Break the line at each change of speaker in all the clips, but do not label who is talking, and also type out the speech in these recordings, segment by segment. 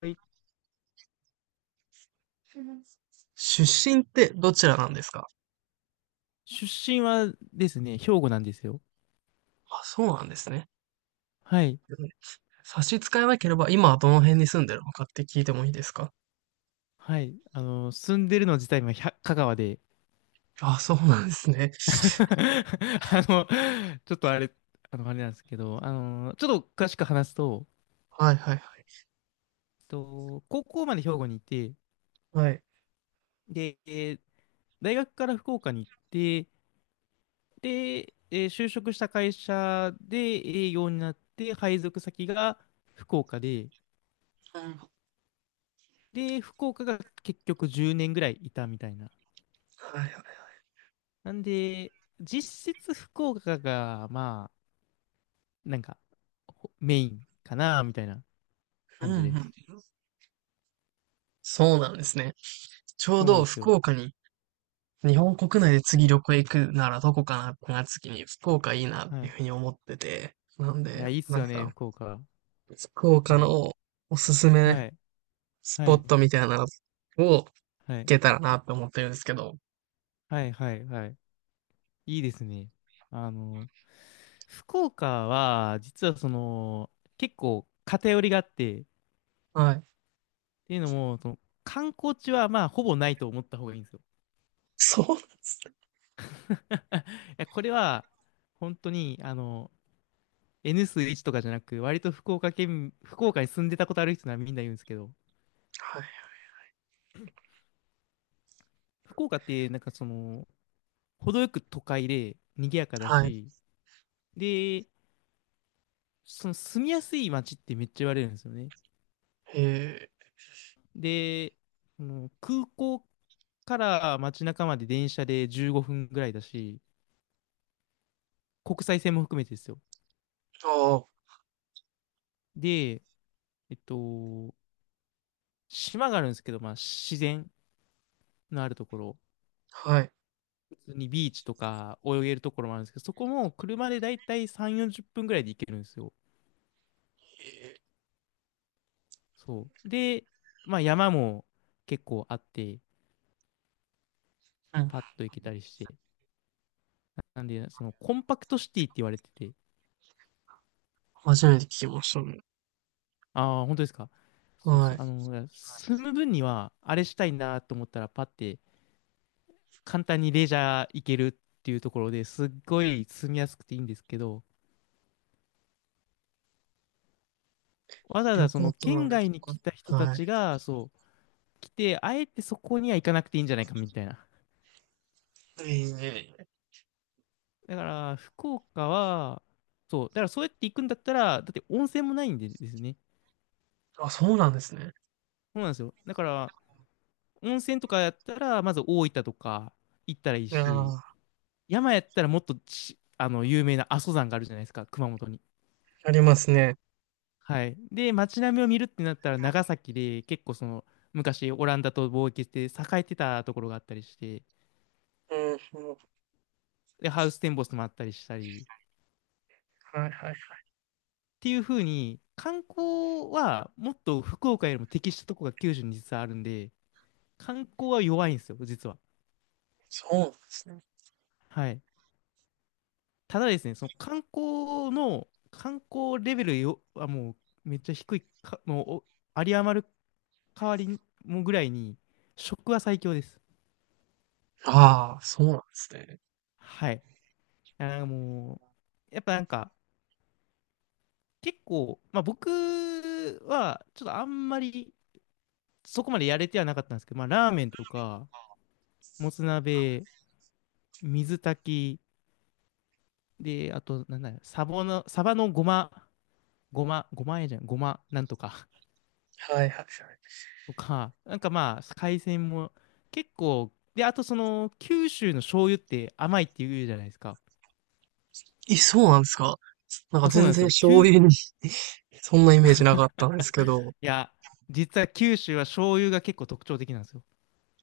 はい。
出身ってどちらなんですか？
出身はですね、兵庫なんですよ。
あ、そうなんですね。
はい。
うん。差し支えなければ、今はどの辺に住んでるのかって聞いてもいいですか？
はい。住んでるの自体は香川で。
あ、そうなんですね。
あの、ちょっとあれ、あれなんですけど、ちょっと詳しく話すと、
はいはいはい。
高校まで兵庫にいて、
はい。
で、大学から福岡に行って、で、就職した会社で営業になって、配属先が福岡で、で、福岡が結局10年ぐらいいたみたいな。
はいはいはい。
なんで、実質福岡が、まあ、なんか、メインかな、みたいな
うん
感
う
じで
ん。
す。
そうなんですね。ちょう
そうなん
ど
です
福
よ。
岡に、日本国内で
は
次
い。
旅行行くならどこかなってなった時に福岡いいなっ
は
ていう
い。
ふうに思ってて。なん
いや、
で、
いいっす
なん
よね、
か、
福岡。
福岡
はい。
のおすすめ
はい。
ス
は
ポッ
い。
トみたいなのを行
はい。
けたらなって思ってるんですけど。
はい。はい。はい。いいですね。あの、福岡は、実はその、結構偏りがあって、っ
はい。
ていうのも、その、観光地は、まあ、ほぼないと思った方がいいんですよ。
そうなんですね。
いや、これは、本当に、N 数1とかじゃなく、割と福岡県、福岡に住んでたことある人ならみんな言うんですけど、
はい
福岡ってなんかその、程よく都会で賑やかだ
はい。
し、で、その住みやすい街ってめっちゃ言われるんですよね。
へえ。
で、その空港から街中まで電車で15分ぐらいだし、国際線も含めてですよ。
ああ、
で、えっと、島があるんですけど、まあ自然のあるところ。
はい。へ
普通にビーチとか泳げるところもあるんですけど、そこも車でだいたい3、40分ぐらいで行けるんですよ。
え。
そう。で、まあ山も結構あって、
うん。
パッと行けたりして。なんで、そのコンパクトシティって言われてて、
初めて聞きましたね。
ああ、本当ですか。そう
は
そう
い。
いや住む分にはあれしたいなと思ったらパッて簡単にレジャー行けるっていうところですっごい住みやすくていいんですけど、わざわ
旅
ざそ
行
の
とのあ
県
れと
外に来た人
か。
た
はい。
ちが、そう、来て、あえてそこには行かなくていいんじゃないかみたいな。
いえいえいえ。
だから、福岡は、そう、だからそうやって行くんだったら、だって温泉もないんでですね。
あ、そうなんですね。
そうなんですよ。だから、温泉とかやったら、まず大分とか行ったらいい
いや
し、
ー、
山やったらもっとち、有名な阿蘇山があるじゃないですか、熊本に。
ありますね。
はい。で、街並みを見るってなったら、長崎で結構その、昔オランダと貿易して栄えてたところがあったりして、
うんうん。は
で、ハウステンボスもあったりしたり、っ
いはいはい。
ていう風に、観光はもっと福岡よりも適したとこが九州に実はあるんで、観光は弱いんですよ、実は。
そうなんですね。
はい。ただですね、その観光レベルよ、はもうめっちゃ低いか、もうお有り余る代わりにもぐらいに、食は最強です。
ああ、そうなんですね。
はい。なんかもう、やっぱなんか、結構、まあ僕は、ちょっとあんまり、そこまでやれてはなかったんですけど、まあラーメンとか、もつ鍋、水炊き、で、あと、なんだよ、サバのごま、ごま、ごまえじゃん、ごま、なんとか。
はいはいはい。
とか、なんかまあ、海鮮も結構、で、あとその、九州の醤油って甘いって言うじゃないですか。
え、そうなんですか？なんか
あ、そうな
全
んです
然
よ。
醤
い
油に、 そんなイメージなかったんですけど。
や、実は九州は醤油が結構特徴的なんですよ。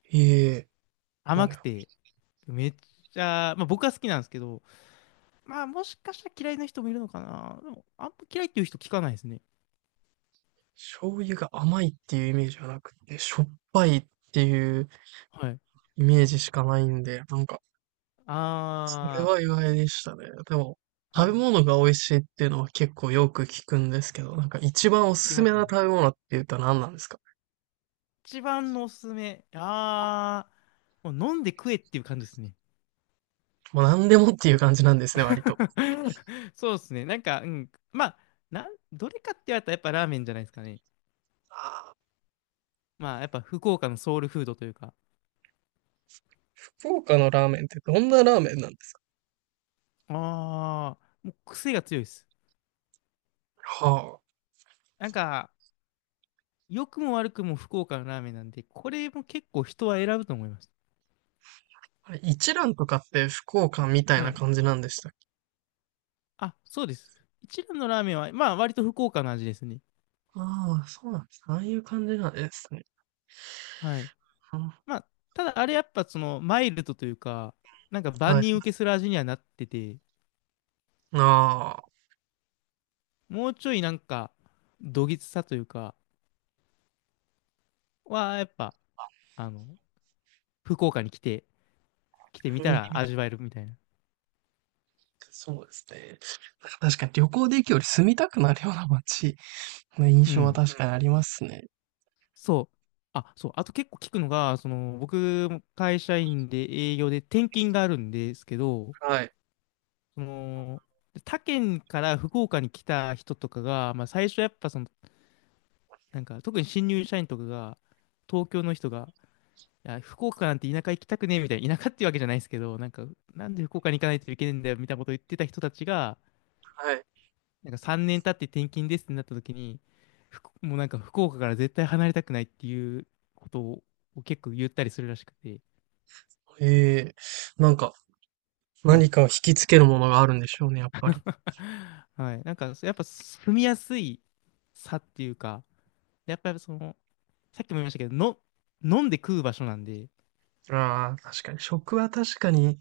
いえいえ。は
甘く
い。
て、めっちゃ、まあ僕は好きなんですけど、まあもしかしたら嫌いな人もいるのかな。でも、あんま嫌いっていう人聞かないですね。
醤油が甘いっていうイメージはなくて、しょっぱいっていう
はい。
イメージしかないんで、なんか、それ
あ
は意外でしたね。でも、
ー、は
食
い。
べ物が美味しいっていうのは結構よく聞くんですけど、なんか一番お
聞
す
き
す
ま
め
す
な
よね。
食べ物って言うと何なんですか？
一番のおすすめ。あー、もう飲んで食えっていう感じですね。
もう何でもっていう感じなんですね、割と。
そうですね。なんか、うん。まあ、どれかって言われたらやっぱラーメンじゃないですかね。
あー、
まあ、やっぱ福岡のソウルフードというか。
福岡のラーメンってどんなラーメンなんですか？
ああ、もう癖が強いです。
は
なんか、良くも悪くも福岡のラーメンなんで、これも結構人は選ぶと思います。
あ。あれ、一蘭とかって福岡みたい
は
な
い。
感じなんでしたっけ？
あ、そうです。一蘭のラーメンは、まあ、割と福岡の味ですね。
ああ、そうなんです。ああいう感じなんですね。
はい。
うん、
まあ、ただあれやっぱその、マイルドというか、なんか
は
万
い。
人受けする味にはなってて、
あ
もうちょいなんか、どぎつさというか、は、やっぱ、あの、福岡に来て
あ、
みた
見て
ら
みた、
味わえるみたいな。
そうですね。なんか確かに旅行で行くより住みたくなるような街の
う
印象は
ん。
確かにありますね。
そう。あ、そう。あと結構聞くのが、その、僕も会社員で営業で転勤があるんですけど、
うん、はい。
その、他県から福岡に来た人とかが、まあ最初やっぱその、なんか特に新入社員とかが、東京の人が、いや、福岡なんて田舎行きたくねえみたいな、田舎っていうわけじゃないですけど、なんか、なんで福岡に行かないといけないんだよみたいなことを言ってた人たちが、
はい。
なんか3年経って転勤ですってなった時に、もうなんか福岡から絶対離れたくないっていうことを結構言ったりするらしくて、
ええ、なんか、
は
何
い。
かを引きつけるものがあるんでしょうね、やっぱり。
はい。なんか、やっぱ住みやすい差っていうか、やっぱりその、さっきも言いましたけど、飲んで食う場所なんで、
ああ、確かに。食は確かに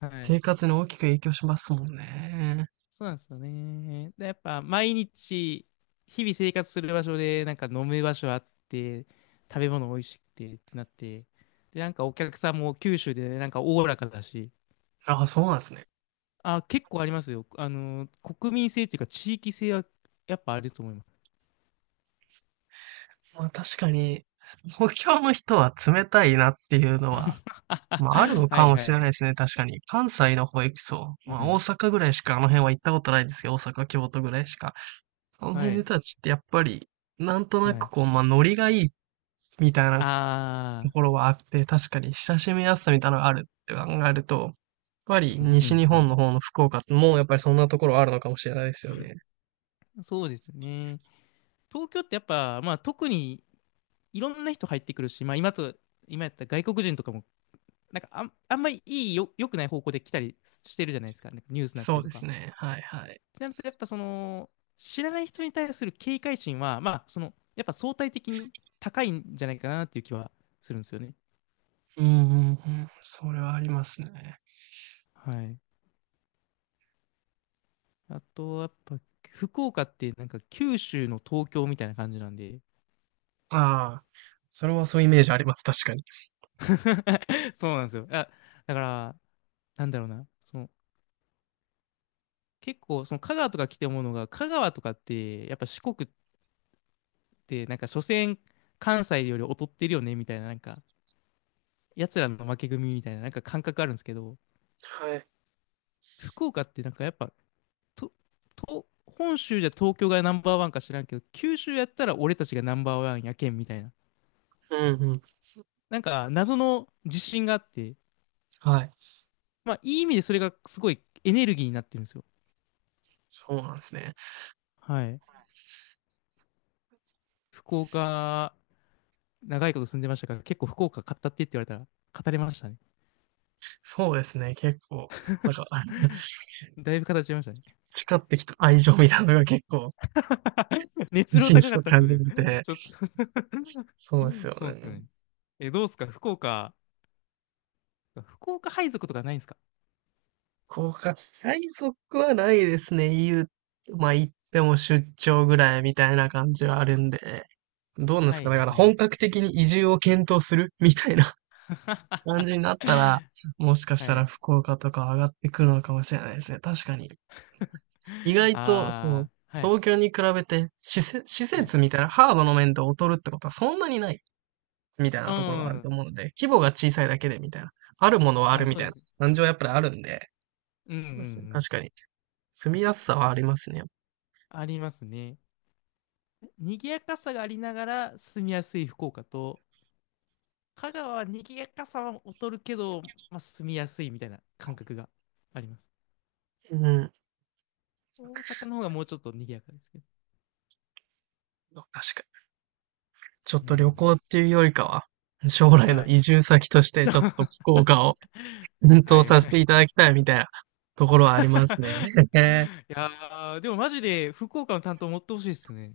はい。
生活に大きく影響しますもんね。
そうなんですよね。で、やっぱ毎日、日々生活する場所で、なんか飲む場所あって、食べ物美味しくてってなって、で、なんかお客さんも九州で、なんかおおらかだし、
ああ、そうなんですね。
あ、結構ありますよ。国民性っていうか地域性はやっぱあると思います。
まあ確かに、東京の人は冷たいなっていうのは、まあある の
は
か
い
も
は
しれ
い。
ないですね、確かに。関西の方行くと、ま
う
あ大
ん。
阪ぐらいしかあの辺は行ったことないですけど、大阪、京都ぐらいしか。あの
は
辺の
い。
人たちってやっぱり、なんとなく
はい。
こう、まあノリがいいみたいなと
ああ、
ころはあって、確かに親しみやすさみたいなのがあるって考えると、やっぱり
うんう
西日本
ん
の方の福岡ってもうやっぱりそんなところはあるのかもしれないですよね。
うん。そうですね。東京ってやっぱ、まあ特にいろんな人入ってくるし、まあ今やったら外国人とかも、なんかあんまりいいよ、良くない方向で来たりしてるじゃないですか。なんかニュースになった
そ
り
う
と
で
か。っ
すね。はいはい。
てなると、やっぱその、知らない人に対する警戒心は、まあその、やっぱ相対的に高いんじゃないかなっていう気はするんですよね。
うんうんうん。それはありますね。
はい。あと、やっぱ、福岡ってなんか九州の東京みたいな感じなんで。
ああ、それはそういうイメージあります。確かに。
そうなんですよ。あ、だから、なんだろうな。その、結構、その香川とか来て思うのが、香川とかって、やっぱ四国って、なんか、所詮、関西より劣ってるよね、みたいな、なんか、奴らの負け組みたいな、なんか感覚あるんですけど、
はい。
福岡ってなんかやっぱ、と、本州じゃ東京がナンバーワンか知らんけど、九州やったら俺たちがナンバーワンやけん、みたいな。
うんうん。
なんか、謎の自信があって、
はい。
まあ、いい意味でそれがすごいエネルギーになってるんですよ。
そうなんですね。
はい。福岡、長いこと住んでましたから、結構福岡語ってって言われたら、語れましたね。
そうですね。結構、なんか、あ、
だいぶ語っちゃいましたね。
培ってきた愛情みたいなのが結構、一
熱量
日
高
し
か
と
ったっす
感
そ
じ
れ
ら
ち
れて、
ょっと
そうです よ
そうっす
ね。
ね。え、どうっすか福岡、配属とかないんですか？
国家最速はないですね。言う、まあ言っても出張ぐらいみたいな感じはあるんで。どうなんで
は
すか、だ
い
から
はい。
本格的に移住を検討するみたいな、 感じになったら、もしかした
は
ら
い。
福岡とか上がってくるのかもしれないですね。確かに。意外と、そう、
ああ、はい、
東京に比べて施設、施
はい。
設みたいなハードの面で劣るってことはそんなにないみたい
う
なところはあると
ん。
思うので、規模が小さいだけでみたいな。あるものはある
あ、
み
そう
たい
で
な
す。
感じはやっぱりあるんで、
うんうんう
そうですね。確
ん。
かに。住みやすさはありますね。
ありますね。賑やかさがありながら住みやすい福岡と、香川は賑やかさは劣るけど、まあ、住みやすいみたいな感覚があります。
うん。
大阪の方がもうちょっと賑やかですけど。
確かに。ちょっ
う
と旅
ん。
行っていうよりかは、将来の
はい。
移住先として
じゃ
ちょっと
あ
福 岡を奮
は
闘
い
さ
は
せてい
い。
ただきたいみたいなところはありますね。
いやー、でもマジで福岡の担当持ってほしいですね。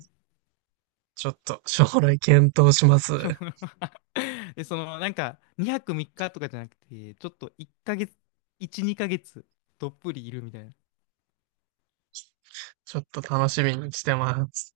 ちょっと将来検討します。
しょ で、その、なんか、2泊3日とかじゃなくて、ちょっと1ヶ月、1、2ヶ月、どっぷりいるみたいな。
ちょっと楽しみにしてます。